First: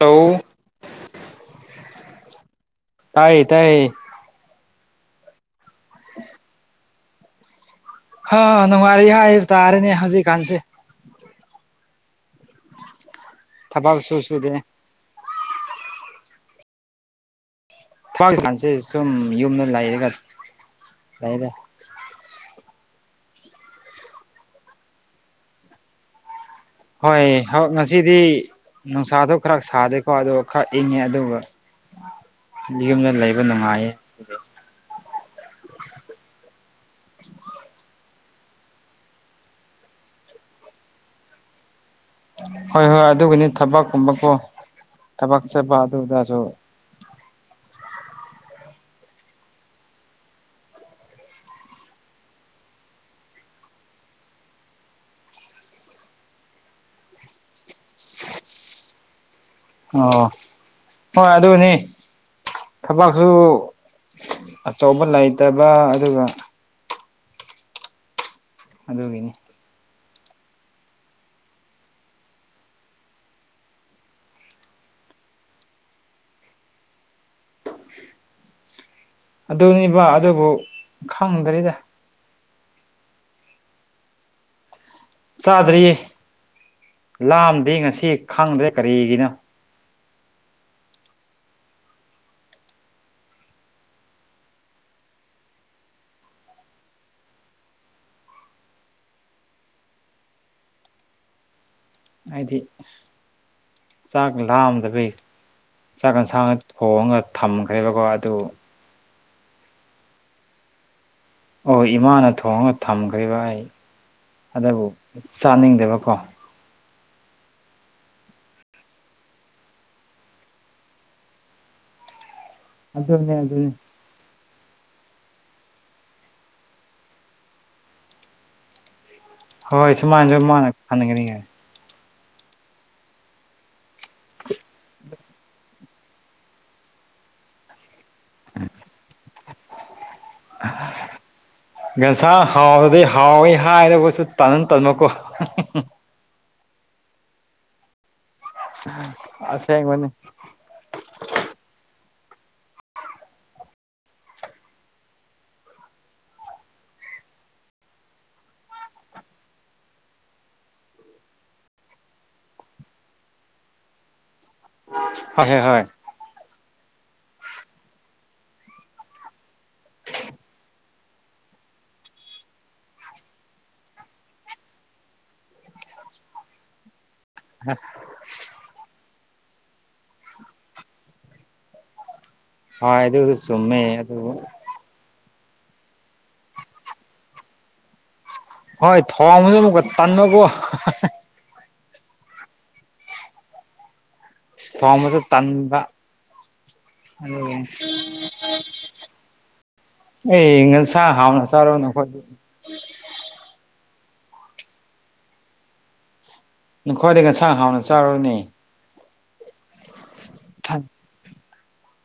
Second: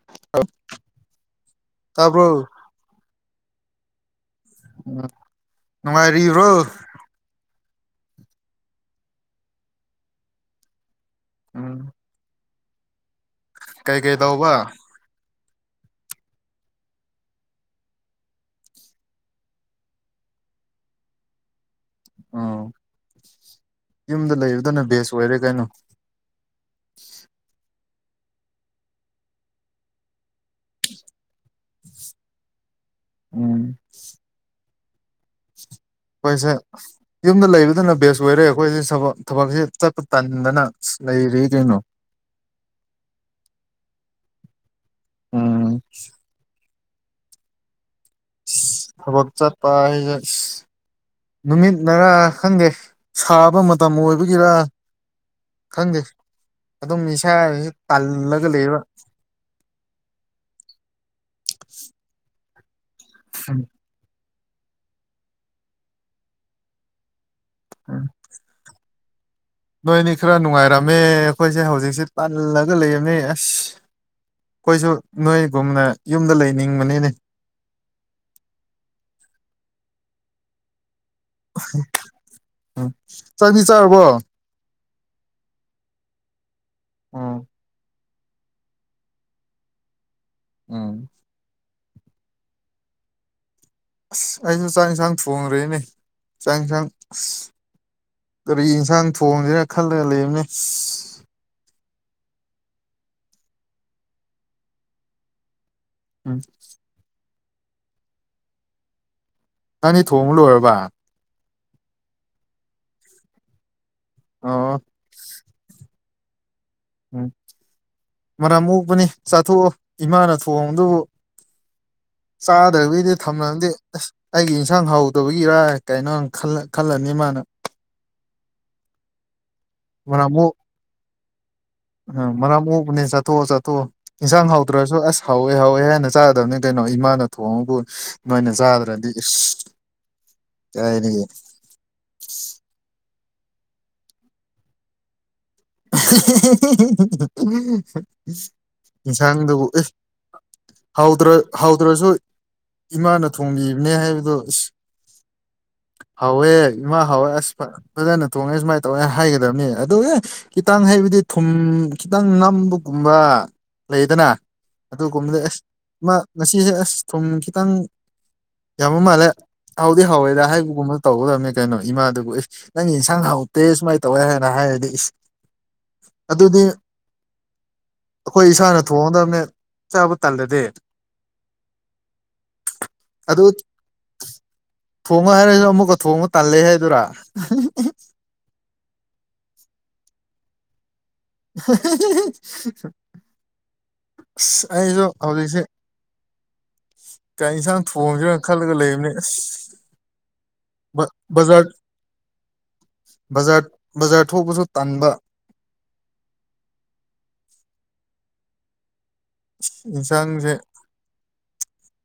ꯂꯣ ꯇꯥꯕ꯭ꯔꯣ ꯇꯥꯏꯌꯦ ꯇꯥꯏꯌꯦ ꯎꯝ ꯅꯨꯡꯉꯥꯏꯔꯤꯕ꯭ꯔꯣ ꯍ ꯅꯨꯡꯉꯥꯏꯔꯤ ꯍꯥꯏꯕ ꯇꯥꯔꯦꯅꯦ ꯍꯧꯖꯤꯛꯀꯥꯟꯁꯦ ꯎꯝ ꯀꯩꯀꯩ ꯊꯕꯥꯛꯁꯨꯨ ꯇꯧꯕ ꯁꯨꯗꯦ ꯊꯋꯥꯀꯥꯟꯁꯦ ꯁꯨꯝ ꯌꯨꯝꯗ ꯂꯩꯔꯒ ꯂꯩꯔꯦ ꯎ ꯌꯨꯝꯗ ꯂꯩꯕꯗꯅ ꯕꯦꯁ ꯑꯣꯏꯔꯦ ꯀꯩꯅꯣ ꯍꯣꯏ ꯍꯥ ꯉꯁꯤꯗꯤ ꯅꯨꯡꯁꯥꯗꯣ ꯈꯔ ꯁꯥꯗꯦꯀꯣ ꯑꯗꯨꯒ ꯈꯔ ꯏꯪꯉꯦ ꯑꯗꯨꯒ ꯌꯨꯝꯗ ꯂꯩꯕ ꯎꯝ ꯅꯨꯡꯉꯥꯏꯌꯦ ꯍꯣꯏꯁꯦ ꯌꯨꯝꯗ ꯂꯩꯕꯗꯨꯅ ꯕꯦꯁ ꯑꯣꯏꯔꯦ ꯑꯩꯈꯣꯏꯁ ꯊꯕꯛ ꯊꯕꯛꯁꯤ ꯆꯠꯄ ꯇꯟꯗꯅ ꯂꯩꯔꯤ ꯀꯩꯅꯣ ꯍꯣꯏ ꯍꯣꯏ ꯑꯗꯨꯒꯤꯅꯤ ꯊꯕꯛꯀꯨꯝꯕꯀꯣ ꯊꯕꯛ ꯆꯠꯄ ꯎꯝ ꯑꯗꯨꯗꯁꯨ ꯊꯕꯛ ꯆꯠꯄ ꯑꯥꯏꯖꯦ ꯅꯨꯃꯤꯠꯅꯔꯥ ꯈꯪꯗꯦ ꯁꯥꯕ ꯃꯇꯝ ꯑꯣꯏꯕꯒꯤꯔ ꯈꯪꯗꯦ ꯑꯗꯨꯝ ꯏꯁꯥꯒꯁꯨ ꯇꯥꯜꯂꯒ ꯂꯩꯕ ꯑꯣ ꯍꯣꯏ ꯑꯗꯨꯅꯤ ꯊꯕꯛꯁꯨ ꯑꯆꯧꯕ ꯂꯩꯇꯕ ꯑꯗꯨꯒ ꯎꯝ ꯑꯗꯨꯒꯤꯅꯤ ꯅꯣꯏꯅꯤ ꯈꯔ ꯅꯨꯡꯉꯥꯏꯔꯝꯃꯦ ꯑꯈꯣꯏꯁꯦ ꯍꯧꯖꯤꯛꯁꯦ ꯇꯜꯂꯒ ꯂꯩꯔꯝꯃꯦ ꯑꯁ ꯑꯈꯣꯏꯁꯨ ꯅꯣꯏꯒꯨꯝꯅ ꯌꯨꯝꯗ ꯂꯩꯅꯤꯡꯕꯅꯤꯅꯦ ꯑꯗꯨꯅꯤꯕ ꯑꯗꯨꯕꯨ ꯈꯪꯗ꯭ꯔꯤꯗ ꯎꯝ ꯆꯥꯛꯗꯤ ꯆꯥꯔꯕꯣ ꯆꯥꯗ꯭ꯔꯤ ꯎꯝ ꯂꯥꯝꯗꯤ ꯉꯁꯤ ꯈꯪꯗ꯭ꯔꯦ ꯀꯔꯤꯒꯤꯅꯣ ꯎꯝ ꯑꯁ ꯑꯩꯁꯨ ꯆꯥꯛ ꯏꯟꯁꯥꯡ ꯊꯣꯡꯈ꯭ꯔꯦꯅꯦ ꯆꯥꯛ ꯏꯟꯁꯥꯡ ꯑꯁ ꯀꯔꯤ ꯏꯟꯁꯥꯡ ꯊꯣꯡꯁꯤꯔ ꯈꯜꯂꯒ ꯂꯩꯝꯅꯦ ꯑꯩꯗꯤ ꯆꯥꯛ ꯂꯥꯝꯗꯕꯩ ꯆꯥꯛꯀ ꯎꯝ ꯁꯥꯡꯒ ꯊꯣꯡꯉꯒ ꯊꯝꯈ꯭ꯔꯦꯕꯀꯣ ꯑꯗꯨ ꯅꯪꯅꯤ ꯊꯣꯡꯕ ꯂꯣꯏꯔꯕ ꯑꯣ ꯏꯃꯥꯅ ꯊꯣꯡꯉꯒ ꯊꯝꯈ꯭ꯔꯦꯕ ꯑꯩ ꯑꯣ ꯑꯗꯨꯕꯨ ꯆꯥꯅꯤꯡꯗꯕꯀꯣ ꯎꯝ ꯃꯔꯝ ꯑꯣꯛꯄꯅꯤ ꯆꯥꯊꯣꯛꯑꯣ ꯏꯃꯥꯅ ꯊꯣꯡꯕꯗꯨꯕꯨ ꯆꯥꯗ꯭ꯔꯕꯤꯗ ꯑꯗꯨꯅꯦ ꯊꯝꯅꯕꯗꯤ ꯑꯗꯨꯅꯦ ꯑꯁ ꯑꯩꯒꯤ ꯏꯟꯁꯥꯡ ꯍꯥꯎꯇꯕꯒꯤꯔ ꯀꯩꯅꯣ ꯈꯜꯂ ꯈꯜꯂꯅꯤ ꯃꯥꯅ ꯍꯣꯏ ꯁꯨꯃꯥꯏꯟꯖꯨ ꯃꯥꯅ ꯈꯥꯟꯅꯒꯅꯤꯌꯦ ꯑ ꯃꯔꯝ ꯃꯣꯛꯄꯅꯦ ꯆꯠꯊꯣꯛꯑꯣ ꯆꯠꯊꯣꯛꯑꯣ ꯏꯟꯁꯥꯡ ꯍꯧꯇ꯭ꯔꯁꯨ ꯑꯁ ꯍꯥꯎꯋꯦ ꯍꯥꯎꯋꯦ ꯍꯥꯏꯅ ꯆꯥꯗꯕꯅꯦ ꯀꯩꯅꯣ ꯏꯃꯥꯅ ꯊꯣꯡꯉꯕꯨ ꯅꯣꯏꯅ ꯆꯥꯗ꯭ꯔꯗꯤ ꯀꯥꯏꯗꯒꯤ [inaudible] ꯒꯟꯁꯥ ꯍꯥꯎꯔꯗꯤ ꯍꯥꯎꯋꯤ ꯍꯥꯏꯔꯒꯨꯁꯨ ꯇꯥꯟꯅꯟ ꯇꯟꯃꯀꯣ ꯏꯟꯁꯥꯡꯗꯨꯕꯨ ꯏꯁ ꯑꯁꯦꯡꯕꯅꯤ ꯍꯧꯗ꯭ꯔ ꯍꯧꯗ꯭ꯔꯁꯨ ꯏꯃꯥꯅ ꯊꯣꯡꯕꯤꯕꯅꯦ ꯍꯥꯏꯕꯗꯣ ꯏꯁ ꯍꯥꯎꯋꯦ ꯏꯃꯥ ꯍꯥꯎꯋꯦ ꯑꯁ ꯐꯖꯅ ꯊꯣꯡꯉꯦ ꯁꯨꯃꯥꯏꯅ ꯇꯧꯋꯦ ꯍꯥꯏꯒꯗꯕꯅꯤ ꯑꯗꯨ ꯈꯤꯇꯪ ꯍꯥꯏꯕꯗꯤ ꯊꯨꯝ ꯈꯤꯇꯪ ꯅꯝꯕꯒꯨꯝꯕ ꯂꯩꯗꯅ ꯑꯗꯨ ꯀꯨꯝꯗ ꯍꯣꯏ ꯍꯣꯏ ꯑꯁ ꯍꯣꯏ ꯏꯃꯥ ꯉꯁꯤꯁꯦ ꯑꯁ ꯊꯨꯝ ꯈꯤꯇꯪ ꯌꯥꯝꯕ ꯃꯥꯜꯂꯦ ꯍꯥꯎꯗꯤ ꯍꯥꯎꯏꯗ ꯍꯥꯏꯕꯒꯨꯝꯕ ꯇꯧꯒꯗꯕꯅꯤ ꯀꯩꯅꯣ ꯏꯃꯥꯗꯨꯕꯨ ꯑꯦ ꯅꯪꯒꯤ ꯏꯟꯁꯥꯡ ꯍꯥꯎꯇꯦ ꯁꯨꯃꯥꯏꯅ ꯇꯧꯋꯦ ꯍꯥꯏꯅ ꯍꯥꯏꯔꯗꯤ ꯏꯁ ꯑꯗꯨꯗꯤ ꯍ ꯑꯩꯈꯣꯏ ꯏꯁꯥꯅ ꯊꯣꯡꯉꯗꯕꯅꯦ ꯆꯥꯕ ꯇꯜꯂꯗꯤ ꯍꯣꯏ ꯑꯗꯨ ꯆꯨꯝꯃꯦ ꯑꯗꯨ ꯊꯣꯡꯉꯣ ꯍꯥꯏꯔꯁꯨ ꯑꯃꯨꯛꯀ ꯊꯣꯡꯕ ꯇꯥꯟꯂꯦ ꯍꯥꯏꯗꯨꯔꯥ ꯍꯣꯏ ꯊꯣꯡꯕꯁꯨ ꯑꯃꯨꯛꯀ ꯇꯥꯟꯕꯀꯣ [inaudible] ꯑꯁ ꯑꯩꯁꯨ ꯊꯣꯡꯕꯁꯨ ꯍꯧꯖꯤꯛꯁꯦ ꯇꯟꯕ ꯀꯩ ꯑꯗꯨꯒꯤ ꯌꯦꯟꯁꯥꯡ ꯊꯣꯡꯁꯤꯔꯥ ꯈꯜꯂꯒ ꯂꯩꯕꯅꯦ ꯑꯁ ꯑꯩ ꯉ ꯁꯥ ꯍꯥꯎꯅ ꯕꯖꯥꯔ ꯆꯥꯔꯣ ꯅꯈꯣꯏ ꯕꯖꯥꯔ ꯕꯖꯥꯔ ꯊꯣꯛꯄꯁꯨ ꯇꯟꯕ ꯅꯈꯣꯏꯗꯤ ꯉꯟꯁꯥꯡ ꯍꯥꯎꯅ ꯆꯥꯔꯨꯅꯦ ꯌꯦꯟꯁꯥꯡꯁꯦ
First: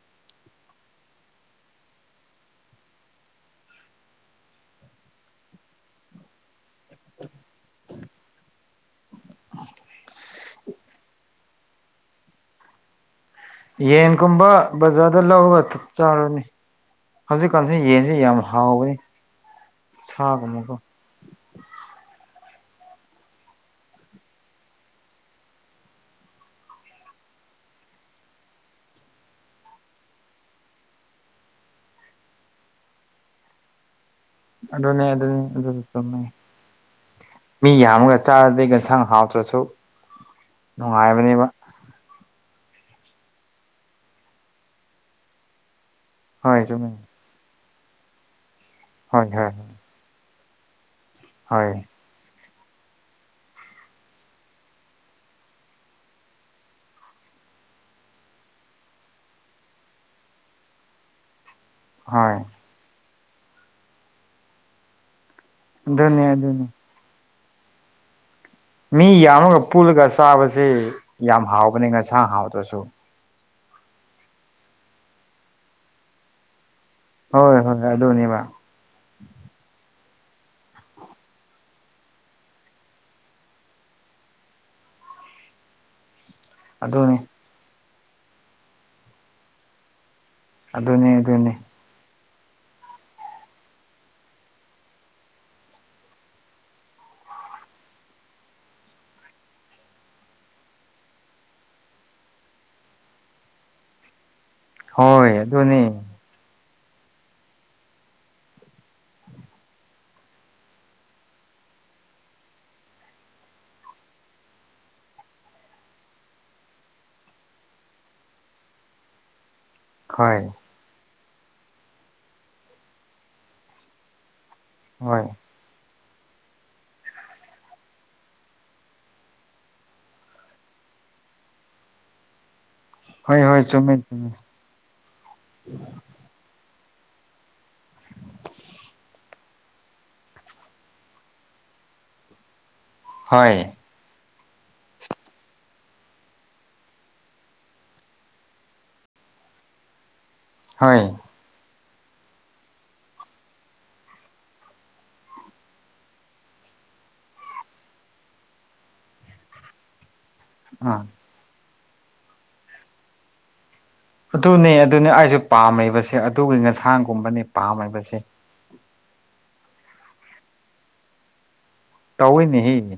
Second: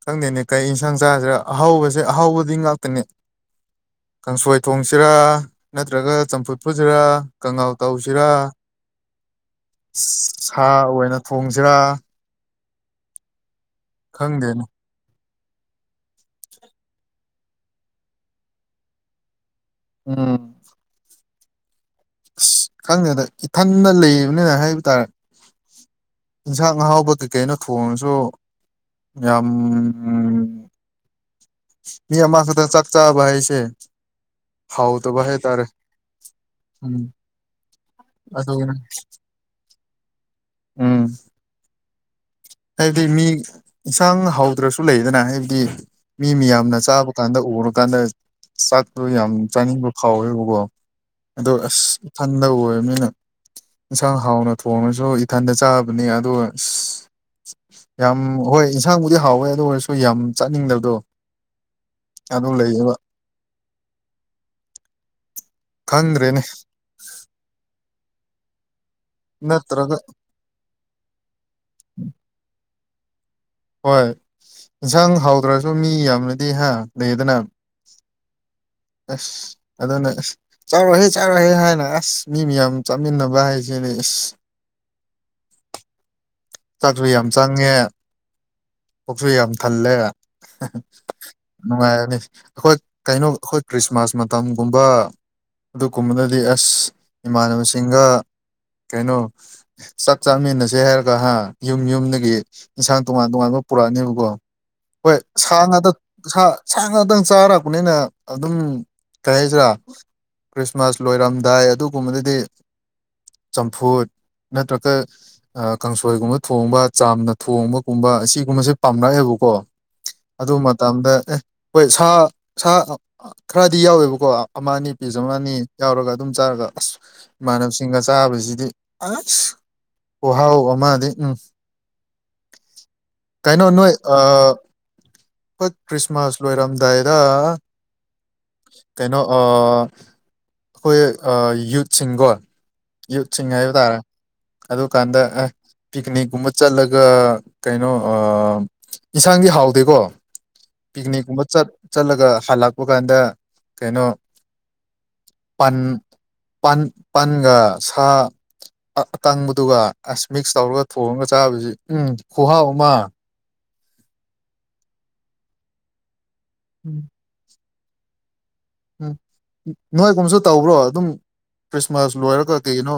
ꯈꯪꯗꯦꯅꯦ ꯀꯩ ꯌꯦꯟꯁꯥꯡ ꯆꯥꯁꯤꯔ ꯑꯍꯥꯎꯕꯁꯦ ꯑꯍꯥꯎꯕꯗꯤ ꯉꯥꯛꯇꯅꯦ ꯀꯥꯡꯁꯣꯏ ꯊꯣꯡꯁꯤꯔꯥ ꯅꯠꯇ꯭ꯔꯒ ꯆꯝꯐꯨꯠ ꯐꯨꯠꯁꯤꯔ ꯅꯠꯇꯔꯒꯥ ꯀꯉꯥꯎ ꯇꯧꯁꯤꯔꯥ ꯁꯥ ꯑꯣꯏꯅ ꯊꯣꯡꯁꯤꯔꯥ ꯌꯦꯟꯒꯨꯝꯕ ꯈꯪꯗꯦꯅꯦ ꯕꯖꯥꯔꯗ ꯂꯧꯔꯒ ꯆꯥꯔꯣꯅꯦ ꯍꯧꯖꯤꯛꯀꯥꯟꯁꯤ ꯌꯦꯟꯁꯤ ꯌꯥꯝ ꯍꯥꯎꯕꯅꯤ ꯁꯥꯒꯨꯝ ꯎꯝ ꯑꯃꯀ ꯑꯁ ꯈꯪꯗꯦꯗ ꯏꯊꯟꯗ ꯂꯩꯕꯅꯤꯅ ꯍꯥꯏꯕ ꯇꯥꯔꯦ ꯌꯦꯟꯁꯥꯡ ꯉꯍꯥꯎꯕ ꯀꯩ ꯀꯩꯅꯣ ꯊꯣꯡꯉꯁꯨ ꯌꯥꯝ ꯃꯤ ꯑꯃ ꯈꯛꯇꯥ ꯆꯥꯛ ꯆꯥꯕ ꯍꯥꯏꯁꯦ ꯑꯗꯨ ꯗꯨꯅꯦ ꯍꯥꯎꯗꯕ ꯍꯥꯏꯇꯥꯔꯦ ꯑꯗꯨ ꯆꯨꯨꯝꯃꯦ ꯎꯝ ꯃꯤ ꯌꯥꯝꯃꯒ ꯆꯥꯔꯗꯤ ꯑꯗꯨꯅ ꯑꯦꯟꯁꯥꯡ ꯍꯥꯎꯇ꯭ꯔꯁꯨ ꯅꯨꯡꯉꯥꯏꯕꯅꯦꯕ ꯍꯥꯏꯕꯗꯤ ꯃꯤ ꯑꯦꯟꯁꯥꯡ ꯍꯥꯎꯗ꯭ꯔꯁꯨ ꯂꯩꯗꯅ ꯍꯥꯏꯕꯗꯤ ꯃꯤ ꯍꯣꯏ ꯃꯤꯌꯥꯝꯅ ꯆꯨꯝꯃꯦ ꯆꯥꯕ ꯀꯥꯟꯗ ꯎꯔꯀꯥꯟꯗ ꯆꯥꯛꯇꯣ ꯍꯣꯏ ꯌꯥꯝ ꯍꯣꯏ ꯆꯥꯅꯤꯡꯕ ꯐꯥꯎꯋꯦꯕꯀꯣ ꯑꯗꯣ ꯍꯣꯏ ꯑꯁ ꯏꯊꯟꯗ ꯑꯣꯏꯕꯅꯤꯅ ꯏꯟꯁꯥꯡ ꯍꯥꯎꯅ ꯊꯣꯡꯉꯁꯨ ꯏꯊꯟꯗ ꯆꯥꯕꯅꯤ ꯑꯗꯨꯒ ꯑꯁ ꯌꯥꯝ ꯍꯣꯏ ꯏꯟꯁꯥꯡꯕꯨꯗꯤ ꯍꯥꯎꯋꯦ ꯑꯗꯨ ꯑꯣꯏꯔꯁꯨ ꯌꯥꯝ ꯆꯥꯅꯤꯡꯗꯕꯗꯣ ꯍꯣꯏ ꯑꯗꯨ ꯂꯩꯌꯦꯕ ꯑꯗꯨꯅꯤ ꯈꯪꯗ꯭ꯔꯦꯅꯦ ꯑꯗꯨꯅꯤ ꯃꯤ ꯌꯥꯝꯃꯒ ꯅꯠꯇ꯭ꯔꯒ ꯄꯨꯜꯂꯒ ꯆꯥꯕꯁꯤ ꯌꯥꯝ ꯍꯥꯎꯕꯅꯤ ꯉꯁꯥꯡ ꯍꯥꯎꯗ꯭ꯔꯁꯨ ꯍꯣꯏ ꯏꯟꯁꯥꯡ ꯍꯥꯎꯗ꯭ꯔꯁꯨ ꯃꯤ ꯌꯥꯝꯃꯥꯗꯤ ꯍꯥ ꯂꯩꯗꯅ ꯍꯣꯏ ꯍꯣꯏ ꯑꯗꯨꯅꯦꯕ ꯑꯁ ꯑꯗꯅ ꯑꯁ ꯆꯥꯔꯣꯍꯦ ꯆꯥꯔꯣꯍꯦ ꯍꯥꯏꯅ ꯑꯁ ꯃꯤ ꯃꯌꯥꯝ ꯆꯥꯃꯤꯟꯅꯕ ꯍꯥꯏꯁꯤꯅꯦ ꯑꯁ ꯆꯥꯛꯁꯨ ꯑꯗꯨꯅꯤ ꯌꯥꯝ ꯆꯪꯉꯦ ꯄꯨꯛꯁꯨ ꯌꯥꯝ ꯊꯜꯂꯦ ꯑꯗꯨꯅꯤ ꯑꯗꯨꯅꯤ ꯅꯨꯡꯉꯥꯏꯔꯥꯅꯤ ꯑꯩꯈꯣꯏ ꯀꯩꯅꯣ ꯑꯩꯈꯣꯏ ꯈ꯭ꯔꯤꯁꯃꯥꯁ ꯃꯇꯝꯒꯨꯝꯕ ꯑꯗꯨꯒꯨꯝꯕꯗꯗꯤ ꯑꯁ ꯏꯃꯥꯟꯅꯕꯁꯤꯡꯒ ꯀꯩꯅꯣ ꯆꯥꯛ ꯆꯥꯃꯤꯟꯅꯁꯦ ꯍꯥꯏꯔꯒ ꯍꯥ ꯌꯨꯝ ꯌꯨꯝꯗꯒꯤ ꯏꯟꯁꯥꯡ ꯇꯣꯉꯥꯟ ꯇꯣꯉꯥꯟꯕ ꯄꯨꯔꯛꯑꯅꯤꯕꯀꯣ ꯍꯣꯏ ꯁꯥ ꯉꯥꯗ ꯁꯥ ꯁꯥ ꯉꯥꯛꯇꯪ ꯆꯥꯔꯛꯄꯅꯤꯅ ꯑꯗꯨꯝ ꯀꯩ ꯍꯥꯏꯁꯤꯔꯥ ꯈ꯭ꯔꯤꯁꯃꯥꯁ ꯂꯣꯏꯔꯝꯗꯥꯏ ꯑꯗꯨꯒꯨꯝꯕꯗꯗꯤ ꯆꯝꯐꯨꯠ ꯅꯠꯇ꯭ꯔꯒ ꯑ ꯀꯥꯡꯁꯣꯏꯒꯨꯝꯕ ꯊꯣꯡꯕ ꯆꯥꯝꯅ ꯊꯣꯡꯕꯒꯨꯝꯕ ꯑꯁꯤꯒꯨꯝꯕꯁꯦ ꯄꯥꯝꯂꯛꯑꯦꯕꯀꯣ ꯍꯣꯏ ꯑꯗꯨ ꯃꯠ ꯇꯝꯗ ꯑꯦ ꯍꯣꯏ ꯁꯥ ꯁꯥ ꯑꯥ ꯑ ꯈꯔꯗꯤ ꯌꯥꯎꯋꯦꯕꯀꯣ ꯑꯃꯅꯤ ꯄꯤꯁ ꯍꯣꯏ ꯑꯃ ꯅꯤ ꯌꯥꯎꯔꯒ ꯑꯗꯨꯝ ꯆꯥꯔꯒ ꯑꯁ ꯏꯃꯥꯟꯅꯕꯁꯤꯡꯒ ꯆꯥꯕꯖꯤꯗꯤ ꯑꯥꯁ ꯈꯨꯍꯥꯎ ꯑꯃꯗꯤ ꯎꯝ ꯍꯣꯏ ꯍꯣꯏ ꯀꯩꯅꯣ ꯅꯣꯏ ꯆꯨꯝꯃꯦ ꯑ ꯆꯨꯝꯃꯦ ꯈꯣꯏ ꯈ꯭ꯔꯤꯁꯃꯥꯁ ꯂꯣꯏꯔꯝꯗꯥꯏꯗ ꯀꯩꯅꯣ ꯑ ꯈꯣꯏ ꯑꯥ ꯌꯨꯠꯁꯤꯡꯒꯣ ꯌꯨꯠꯁꯤꯡ ꯍꯣꯏ ꯍꯥꯏꯕ ꯇꯥꯔꯦ ꯑꯗꯨꯀꯥꯟꯗ ꯑꯦ ꯄꯤꯛꯅꯤꯛꯀꯨꯝꯕ ꯆꯠꯂꯒ ꯀꯩꯅꯣ ꯑꯥ ꯏꯟꯁꯥꯡꯗꯤ ꯍꯥꯎꯗꯦꯀꯣ ꯍꯣꯏ ꯄꯤꯛꯅꯤꯛꯀꯨꯝꯕ ꯆꯠ ꯆꯠꯂꯒ ꯍꯜꯂꯛꯄ ꯀꯥꯟꯗ ꯀꯩꯅꯣ ꯄꯟ ꯄꯟ ꯄꯟꯒ ꯁꯥ ꯑ ꯑꯀꯪꯕꯗꯨꯒ ꯑꯁ ꯃꯤꯛꯁ ꯇꯧꯔꯒ ꯑꯥ ꯊꯣꯡꯉꯒ ꯆꯥꯕꯁꯤ ꯎꯝ ꯈꯨꯍꯥꯎ ꯑꯃ ꯑꯗꯨꯅꯦ ꯑꯗꯨꯅꯦ ꯑꯩꯁꯨ ꯄꯥꯝꯃꯤꯕꯁꯦ ꯑꯗꯨꯒꯤ ꯎꯝ ꯉꯟꯁꯥꯡꯒꯨꯝꯕꯅꯦ ꯄꯥꯝꯃꯤꯕꯁꯦ ꯎꯝ ꯅꯣꯏꯒꯨꯝꯁꯨ ꯇꯧꯕ꯭ꯔꯣ ꯑꯗꯨꯝ ꯈ꯭ꯔꯤꯁꯃꯥꯁ ꯂꯣꯏꯔꯒ ꯇꯧꯋꯤꯅꯦꯍꯦ ꯀꯩꯒꯤꯅꯣ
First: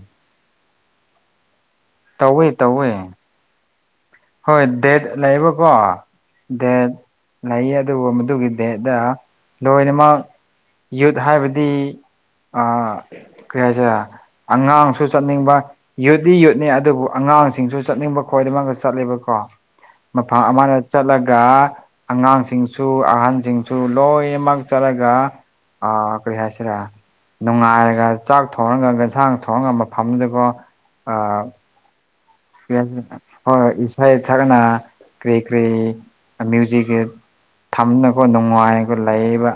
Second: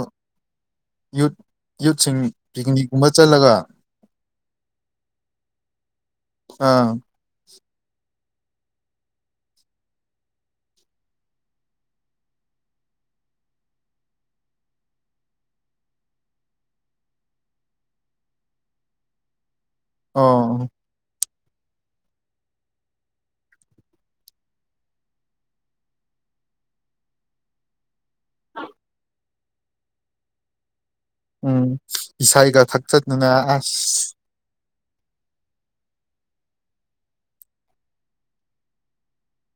ꯌꯨꯠ ꯌꯨꯠꯁꯤꯡ ꯇꯧꯋꯦ ꯇꯧꯋꯦ ꯄꯤꯛꯅꯤꯛꯀꯨꯝꯕ ꯆꯠꯂꯒ ꯍꯣꯏ ꯗꯦꯠ ꯂꯩꯌꯦꯕꯀꯣ ꯗꯦꯠ ꯑꯥ ꯂꯩꯌꯦ ꯑꯗꯨꯒꯨꯝꯕꯗꯨꯒꯤ ꯗꯦꯠꯗ ꯂꯣꯏꯅꯃꯛ ꯌꯨꯠ ꯍꯥꯏꯕꯗꯤ ꯑꯥ ꯀ꯭ꯔꯤ ꯍꯥꯢꯁꯤꯔꯥ ꯑꯉꯥꯡꯁꯨ ꯆꯠꯅꯤꯡꯕ ꯌꯨꯠꯗꯤ ꯌꯨꯠꯅꯦ ꯑꯗꯨꯕꯨ ꯑꯉꯥꯡꯁꯤꯡꯁꯨ ꯆꯠꯅꯤꯡꯕ ꯈꯣꯏꯗꯃꯛꯉꯥ ꯆꯠꯂꯦꯕꯀꯣ ꯃꯐꯥ ꯑꯣ ꯑꯃꯔꯠ ꯆꯠꯂꯒ ꯑꯉꯥꯡꯁꯤꯡꯁꯨ ꯑꯍꯟꯁꯤꯡꯁꯨ ꯂꯣꯏꯃꯛ ꯆꯠꯂꯒ ꯑ ꯀꯔꯤ ꯍꯁꯤꯔꯥ ꯅꯨꯡꯉꯥꯏꯔꯒ ꯆꯥꯛ ꯊꯣꯡꯉꯒ ꯉꯟꯁꯥꯡ ꯊꯣꯡꯉꯒ ꯃꯐꯝꯗꯨꯗ ꯀꯣ ꯑꯥ ꯎꯝ ꯏꯁꯩꯒ ꯊꯛꯊꯠꯇꯅ ꯑꯁ ꯈꯔꯅ ꯀꯔꯤ ꯀꯔꯤ ꯑꯃ꯭ꯌꯨꯖꯤꯛꯒꯤ ꯊꯝꯅꯒꯣ ꯅꯨꯡꯉꯥꯏꯒ ꯂꯩꯕ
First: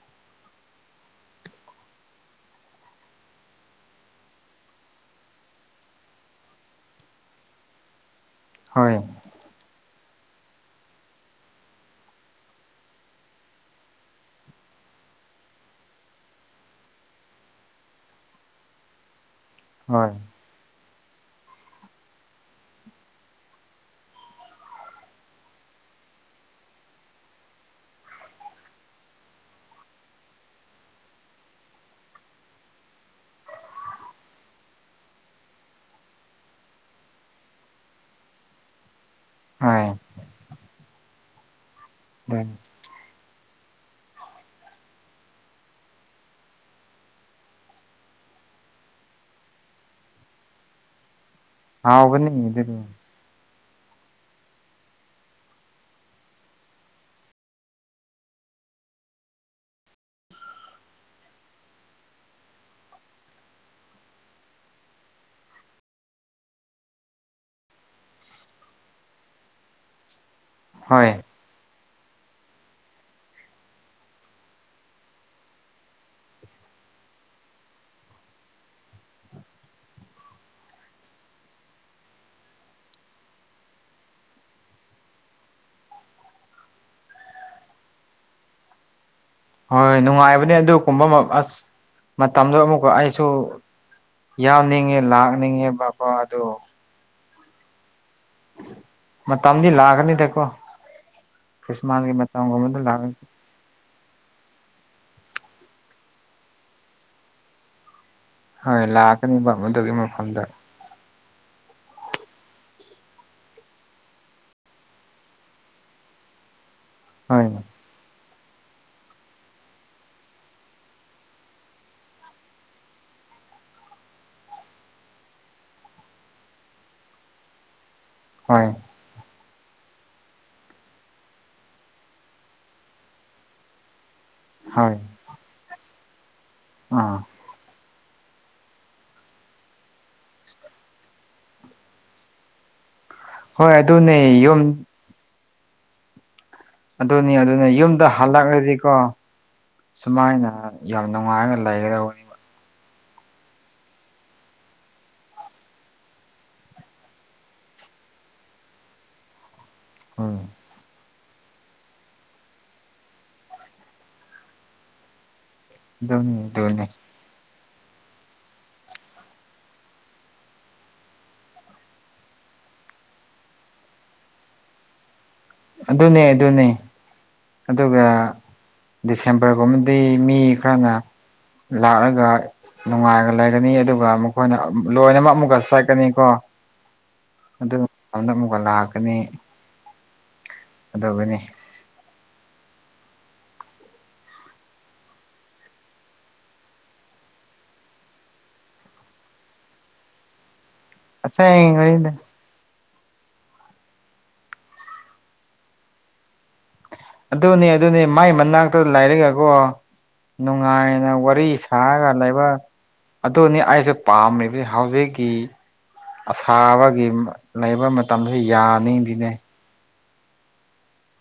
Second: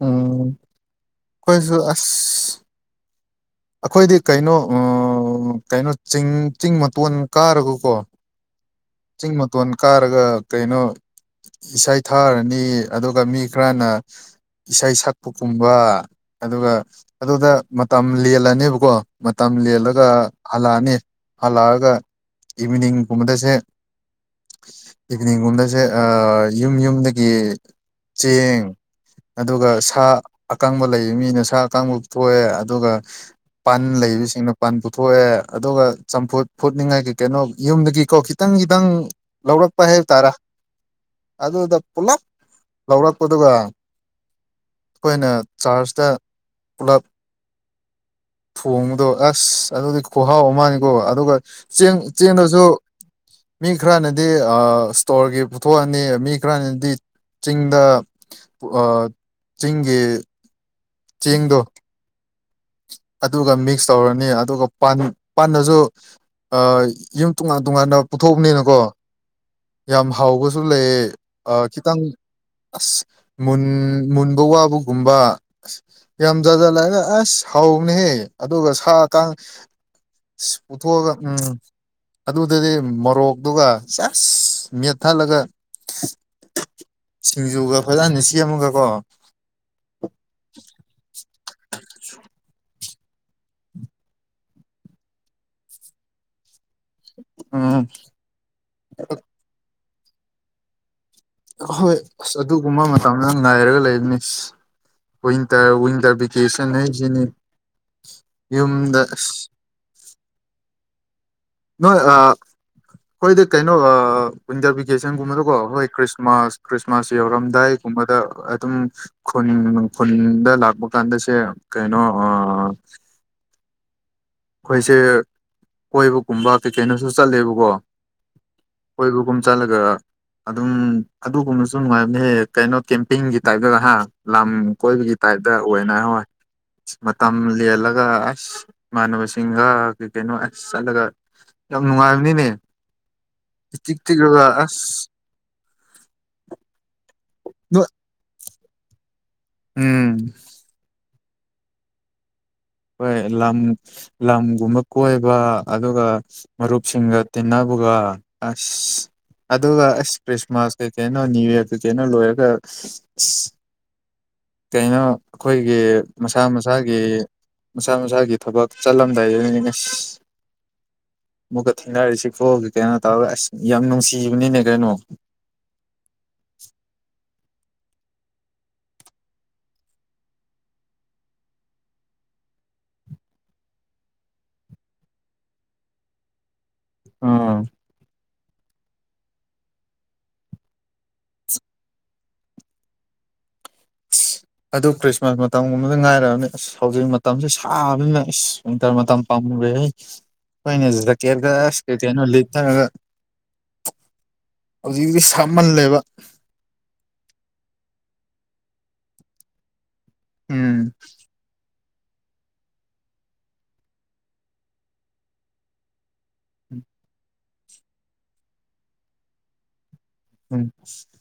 ꯎꯝ ꯀꯣꯏꯖꯨ ꯑꯁ ꯑꯈꯣꯏꯗꯤ ꯀꯩꯅꯣ ꯑꯥ ꯀꯩꯅꯣ ꯆꯤꯡ ꯆꯤꯡ ꯃꯇꯣꯟ ꯀꯥꯔꯒꯀꯣ ꯍꯣꯏ ꯆꯤꯡ ꯃꯇꯣꯟ ꯀꯥꯔꯒ ꯀꯩꯅꯣ ꯏꯁꯩ ꯊꯥꯔꯅꯤ ꯑꯗꯨꯒ ꯃꯤ ꯈꯔꯅ ꯏꯁꯩ ꯁꯛꯄꯒꯨꯝꯕ ꯑꯗꯨꯒ ꯑꯗꯨꯗ ꯃꯇꯝ ꯂꯦꯜꯂꯅꯦꯕꯀꯣ ꯃꯇꯝ ꯂꯦꯜꯂꯒ ꯍꯣꯏ ꯍꯜꯂꯛꯑꯅꯤ ꯍꯜꯂꯛꯑꯒ ꯏꯚꯤꯅꯤꯡꯒꯨꯝꯕꯗꯁꯦ ꯏꯚꯤꯅꯤꯡꯒꯨꯝꯕꯁꯦ ꯑꯥ ꯌꯨꯝ ꯌꯨꯝꯗꯒꯤ ꯆꯦꯡ ꯑꯗꯨꯒ ꯁꯥ ꯑꯀꯪꯕ ꯂꯩꯕ ꯃꯤꯅ ꯁꯥ ꯑꯀꯪꯕ ꯄꯨꯊꯣꯛꯑꯦ ꯑꯗꯨꯒ ꯄꯥꯟ ꯂꯩꯕꯁꯤꯡꯅ ꯄꯥꯟ ꯄꯨꯊꯣꯛꯑꯦ ꯑꯗꯨꯒ ꯆꯝꯐꯨꯠ ꯐꯨꯠꯅꯤꯡꯉꯥꯏ ꯀꯩ ꯀꯩꯅꯣ ꯌꯨꯝꯗꯒꯤꯀꯣ ꯈꯤꯠ ꯇꯪꯒꯤ ꯇꯪ ꯂꯧꯔꯛꯄ ꯍꯣꯏ ꯍꯥꯏꯕ ꯇꯔꯦ ꯑꯗꯨꯗ ꯄꯨꯂꯞ ꯂꯧꯔꯛꯄꯗꯨꯒ ꯑꯩꯈꯣꯏꯅ ꯆꯥꯔꯖꯇ ꯄꯨꯂꯞ ꯊꯣꯡꯕꯗꯣ ꯑꯁ ꯑꯗꯨꯗꯤ ꯈꯨꯍꯥꯎ ꯃꯥꯅꯤꯀꯣ ꯑꯗꯨꯒ ꯆꯦꯡ ꯍꯥꯎꯕꯅꯤ ꯆꯦꯡꯗꯁꯨ ꯑꯗꯨꯗꯤ ꯃꯤ ꯈꯔꯅꯗꯤ ꯁꯇꯣꯔꯒꯤ ꯄꯨꯊꯣꯛꯑꯅꯤ ꯃꯤ ꯈꯔꯅꯗꯤ ꯆꯤꯡꯗ ꯑ ꯆꯤꯡꯒꯤ ꯆꯤꯡꯗꯣ ꯑꯗꯨꯒ ꯃꯤꯛꯁ ꯇꯧꯔꯅꯤ ꯑꯗꯨꯒ ꯄꯥꯟꯗꯁꯨ ꯌꯨꯝ ꯇꯣꯉꯥꯟ ꯇꯣꯉꯥꯟꯅ ꯄꯨꯊꯣꯛꯄꯅꯤꯅꯀꯣ ꯌꯥꯝ ꯍꯥꯎꯕꯁꯨ ꯂꯩꯌꯦ ꯍꯣꯏ ꯑ ꯈꯤꯇꯪ ꯑꯁ ꯃꯨꯟ ꯃꯨꯟꯕ ꯋꯥꯕꯒꯨꯝꯕ ꯑ ꯌꯥꯝ ꯖꯖꯠꯂꯑꯒ ꯑꯁ ꯍꯥꯎꯕꯅꯦꯍꯦ ꯑꯗꯨꯒ ꯁꯥ ꯀꯥꯡ ꯄꯨꯊꯣꯛꯑꯒ ꯎꯝ ꯑꯗꯨꯗꯗꯤ ꯃꯣꯔꯣꯛꯇꯨꯒ ꯆꯁ ꯃꯦꯠꯊꯠꯂꯒ ꯁꯤꯡꯖꯨꯒ ꯐꯖꯅ ꯁꯦꯝꯃꯒ ꯀꯣ ꯍꯣꯏ ꯅꯨꯡꯉꯥꯏꯕꯅꯦ ꯑꯗꯨ ꯀꯨꯝꯕ ꯑꯁ ꯃꯇꯝꯗꯣ ꯑꯃꯨꯛꯀ ꯑꯩꯁꯨ ꯌꯥꯎꯅꯤꯡꯉꯦ ꯂꯥꯛꯅꯤꯡꯉꯦꯕꯀꯣ ꯑꯗꯨ ꯑꯝ ꯃꯇꯝꯗꯤ ꯂꯥꯛꯒꯅꯤ ꯗꯀꯣ ꯑꯍꯣꯏ ꯑꯁ ꯑꯗꯨꯒꯨꯝꯕ ꯂꯥꯛꯀꯅꯤ ꯃꯇꯝꯗ ꯉꯥꯏꯔꯒ ꯂꯩꯕꯅꯤ ꯋꯤꯟꯇꯔ ꯋꯤꯟꯇꯔ ꯚꯦꯀꯦꯁꯟ ꯍꯥꯏꯖ ꯁꯤꯅꯤ ꯍꯣꯏ ꯂꯥꯛꯀꯅꯦꯕ ꯃꯗꯨꯒꯤ ꯃꯐꯝꯗ ꯅꯣꯏ ꯑꯩꯈꯣꯏꯗꯤ ꯀꯩꯅꯣ ꯋꯤꯟꯇꯔ ꯚꯦꯀꯦꯁꯟꯒꯨꯝꯕꯗꯀꯣ ꯍꯣꯏ ꯈ꯭ꯔꯤꯁꯃꯥꯁ ꯈ꯭ꯔꯤꯁꯃꯥꯁ ꯍꯣꯏ ꯌꯧꯔꯝꯗꯥꯏꯒꯨꯝꯕꯗ ꯑꯗꯨꯝ ꯈꯨꯟ ꯈꯨꯟꯗ ꯂꯥꯛꯄ ꯀꯥꯟꯗꯁꯦ ꯀꯩꯅꯣ ꯑꯩꯈꯣꯏꯁꯦ ꯀꯣꯏꯕꯒꯨꯝꯕ ꯀꯩ ꯀꯩꯅꯣꯁꯨ ꯆꯠꯂꯦꯕꯀꯣ ꯍꯣꯏ ꯀꯣꯏꯕꯒꯨꯝ ꯆꯠꯂꯒ ꯑꯗꯨꯝ ꯑꯗꯨꯒꯨꯝꯕꯁꯨ ꯅꯨꯡꯉꯥꯏꯕꯅꯦꯍꯦ ꯀꯩꯅꯣ ꯀꯦꯝꯄꯤꯡꯒꯤ ꯇꯥꯏꯞꯇꯒ ꯍꯥ ꯂꯝ ꯍꯣꯏ ꯀꯣꯏꯕꯒꯤ ꯇꯥꯏꯞꯇ ꯑꯣꯏꯅ ꯍꯣꯏ ꯑ ꯑꯥ ꯃꯇꯝ ꯂꯦꯜꯂꯒ ꯑꯁ ꯏꯃꯥꯟꯅꯕꯁꯤꯡꯒ ꯀꯩ ꯀꯩꯅꯣ ꯑꯁ ꯆꯠꯂꯒ ꯌꯥꯝ ꯅꯨꯡꯉꯥꯏꯕꯅꯤꯅꯦ ꯍꯣꯏ ꯏꯇꯤꯛ ꯑꯗꯨꯅꯦ ꯇꯤꯛꯔꯒ ꯌꯨꯝ ꯑꯁ ꯑꯗꯨꯅꯤ ꯑꯗꯨꯅ ꯌꯨꯝꯗ ꯍꯜꯂꯛꯂꯗꯤꯀꯣ ꯎꯝ ꯁꯨꯃꯥꯏꯅ ꯌꯥꯝ ꯅꯨꯡꯉꯥꯏꯅ ꯂꯩꯒꯗꯕꯅꯤ ꯑꯩꯈꯣꯏ ꯂꯝ ꯂꯝꯒꯨꯝꯕ ꯀꯣꯏꯕ ꯑꯗꯨꯒ ꯃꯔꯨꯞꯁꯤꯡꯒ ꯇꯤꯟꯅꯕꯒ ꯑꯁ ꯑꯗꯨꯒ ꯑꯁ ꯎꯝ ꯈ꯭ꯔꯤꯁꯃꯥꯁ ꯀꯩꯀꯩꯅꯣ ꯅ꯭ꯌꯨ ꯌꯔ ꯀꯩꯀꯩꯅꯣ ꯂꯣꯏꯔꯒ ꯑꯁ ꯀꯩꯅꯣ ꯑꯩꯈꯣꯏꯒꯤ ꯑꯗꯨꯅꯤ ꯃꯁꯥ ꯑꯗꯨꯅꯤ ꯃꯁꯥꯒꯤ ꯃꯁꯥ ꯃꯁꯥꯒꯤ ꯊꯕꯛ ꯆꯠꯂꯝꯗꯥꯏ ꯍꯥꯏ [unintelligible] ꯑꯃꯨꯛꯀ ꯊꯦꯡꯅꯔꯤꯁꯤꯐꯣ ꯀꯩꯅꯣ ꯇꯧꯔꯒ ꯑꯁ ꯌꯥꯝ ꯅꯨꯡꯁꯤꯕꯅꯤꯅꯦ ꯀꯩꯅꯣ ꯑꯗꯨꯅꯦ ꯑꯗꯨꯅꯦ ꯑꯗꯨꯒ ꯗꯤꯁꯦꯝꯕꯔꯒꯨꯝꯕꯗꯤ ꯃꯤ ꯈꯔꯅ ꯂꯥꯛꯂꯒ ꯅꯨꯡꯉꯥꯏꯔ ꯂꯩꯒꯅꯤ ꯑꯗꯨꯒ ꯃꯈꯣꯏꯅ ꯂꯣꯏꯅꯃꯛ ꯑꯃꯨꯛꯀ ꯆꯠꯀꯅꯤꯀꯣ ꯎꯝ ꯑꯗꯨꯗ [unintelligible] ꯑꯃꯨꯛꯀ ꯂꯥꯛꯀꯅꯤ ꯑꯗꯨꯕꯨꯅꯤ ꯑꯁ ꯑꯗꯨ ꯈ꯭ꯔꯤꯁꯃꯥꯁ ꯃꯇꯝꯒꯨꯝꯕꯗ ꯉꯥꯏꯔꯕꯅꯤ ꯑꯁ ꯍꯧꯖꯤꯛ ꯃꯇꯝꯁꯦ ꯁꯥꯕꯅ ꯑꯁ ꯋꯤꯟꯇꯔ ꯃꯇꯝ ꯄꯥꯃꯨꯔꯦꯍꯦ ꯑꯩꯈꯣꯏꯅ ꯁꯤꯗ [unintelligible] ꯀꯩ ꯑꯁꯦꯡꯕꯩꯅꯦ ꯀꯩꯅꯣ ꯂꯤꯊꯔꯒ ꯍꯧꯖꯤꯛ ꯇꯤ ꯁꯥꯃꯜꯂꯦꯕ ꯑꯗꯨꯅꯦ ꯑꯗꯨꯅꯤ ꯃꯥꯏ ꯃꯅꯥꯛꯇ ꯂꯥꯏꯔꯒꯀꯣ ꯎꯝ ꯅꯨꯡꯉꯥꯏꯅ ꯋꯥꯔꯤ ꯁ ꯁꯥꯔꯒ ꯂꯩꯕ ꯑꯗꯨꯅꯤ ꯑꯩꯁꯨ ꯄꯥꯝꯃꯤꯕꯖꯦ ꯍꯧꯖꯤꯛꯀꯤ ꯑꯁꯥꯕꯒꯤ ꯂꯩꯕ ꯃꯇꯝꯖꯦ ꯌꯥꯅꯤꯡꯗꯤꯅꯦ [unintelligible]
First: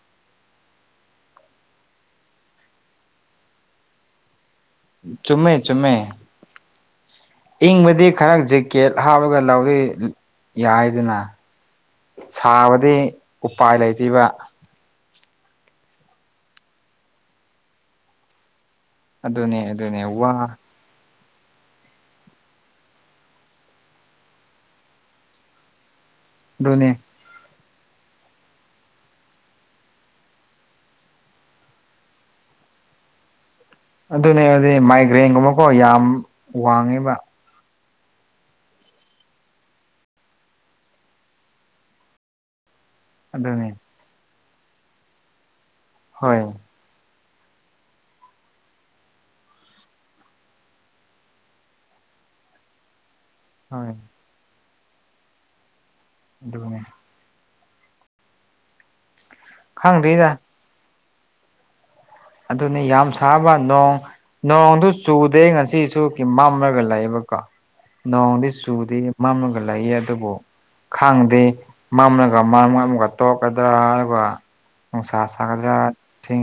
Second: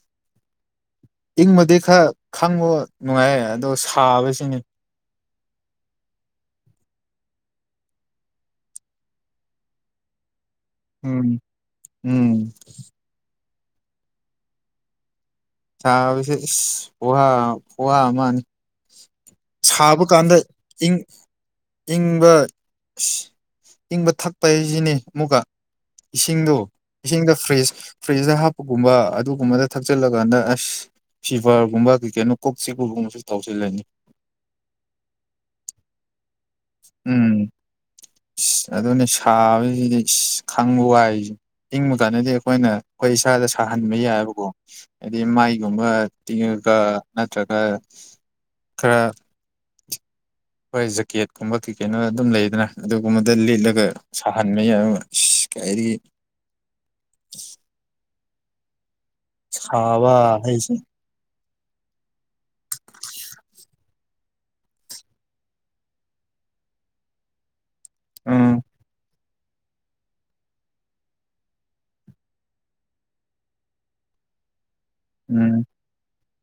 ꯏꯪꯕꯗꯤ ꯈꯔ ꯈꯪꯕ ꯅꯨꯡꯉꯥꯏꯌꯦ ꯑꯗꯣ ꯁꯥꯕꯁꯤꯅꯤ ꯆꯨꯝꯃꯦ ꯆꯨꯝꯃꯦ ꯏꯪꯕꯗꯤ ꯈꯔ ꯖꯤꯛꯀꯦꯠ ꯍꯥꯞꯔꯒ ꯂꯧꯔꯤ ꯌꯥꯏꯗꯅ ꯎꯝ ꯎꯝ ꯁꯥꯕꯗꯤ ꯎꯄꯥꯏ ꯂꯩꯇꯤꯕ ꯁꯥꯕꯁꯦ ꯏꯁ ꯋꯥ ꯋꯃꯥꯅꯤ ꯑꯗꯨꯅꯦ ꯑꯗꯨꯅꯦ ꯁꯥꯕ ꯋꯥ ꯀꯥꯟꯗ ꯏꯪ ꯏꯪꯕ ꯏꯪꯕ ꯊꯛꯄ ꯍꯥꯏꯁꯤꯅꯤ ꯑꯃꯨꯛꯀ ꯏꯁꯤꯡꯗꯣ ꯑꯗꯨꯅꯦ ꯏꯁꯤꯡꯗ ꯐ꯭ꯔꯤꯖ ꯐ꯭ꯔꯤꯖꯇ ꯍꯥꯞꯄꯒꯨꯝꯕ ꯑꯗꯨꯒꯨꯝꯕꯗ ꯊꯛꯆꯤꯜꯂꯀꯥꯟꯗ ꯑꯁ ꯐꯤꯚꯔꯒꯨꯝꯕ ꯀꯩ ꯀꯩꯅꯣ ꯀꯣꯛ ꯆꯤꯛꯄꯒꯨꯝꯕꯁꯨ ꯇꯧꯖꯤꯜꯂꯅꯤ ꯑꯗꯨꯅꯦ ꯑꯗꯨꯅꯦ ꯃꯥꯏꯒ꯭ꯔꯦꯟꯒꯨꯝꯕꯀꯣ ꯌꯥꯝ ꯋꯥꯡꯉꯦꯕ ꯎꯝ ꯑꯗꯨꯅꯦ ꯁꯥꯕꯁꯤꯗꯤ ꯏꯁ ꯈꯥꯡꯕ ꯋꯥꯏꯖꯦ ꯏꯪꯕ ꯀꯥꯟꯗꯗꯤ ꯑꯈꯣꯏꯅ ꯑꯩꯈꯣꯏ ꯏꯁꯥꯗ ꯑꯗꯨꯅꯦ ꯁꯥꯍꯟꯕ ꯌꯥꯏꯑꯕꯀꯣ ꯍꯥꯏꯗꯤ ꯃꯥꯏꯒꯨꯝꯕ ꯍꯣꯏ ꯇꯤꯡꯉꯒ ꯅꯠꯇꯔꯒ ꯈꯔ ꯈꯣꯏ ꯖꯦꯀꯦꯠꯀꯨꯝꯕ ꯀꯩ ꯀꯩꯅꯣ ꯑꯗꯨꯝ ꯂꯩꯗꯅ ꯑꯗꯨꯒꯨꯝꯕꯗ ꯂꯤꯠꯂꯒ ꯍꯣꯏ ꯁꯥꯍꯟꯕ ꯌꯥꯏ ꯑ ꯀꯥꯏꯗꯒꯤ ꯑꯗꯨꯅꯦ [inaudible] ꯍꯕ ꯈꯪꯗꯦꯗ ꯍꯥꯏꯁꯦ ꯑꯗꯨꯅꯦ ꯌꯥꯝ ꯁꯥꯕ ꯅꯣꯡ ꯅꯣꯡꯗꯨ ꯆꯨꯗꯦ ꯉꯁꯤꯁꯨꯀꯤ ꯃꯝꯔꯒ ꯂꯩꯕꯀꯣ ꯅꯣꯡꯗꯤ ꯎꯝ ꯆꯨꯗꯦ ꯃꯝꯔꯒ ꯂꯩꯌꯦ ꯑꯗꯨꯕꯨ ꯈꯪꯗꯦ ꯃꯝꯔꯒ ꯃꯝꯃꯝꯒ ꯇꯣꯛꯀꯗ꯭ꯔꯥ ꯍꯥꯏꯕ ꯅꯨꯡꯁꯥ ꯎꯝ ꯁꯥꯒꯗ꯭ꯔꯥ ꯁꯤꯡ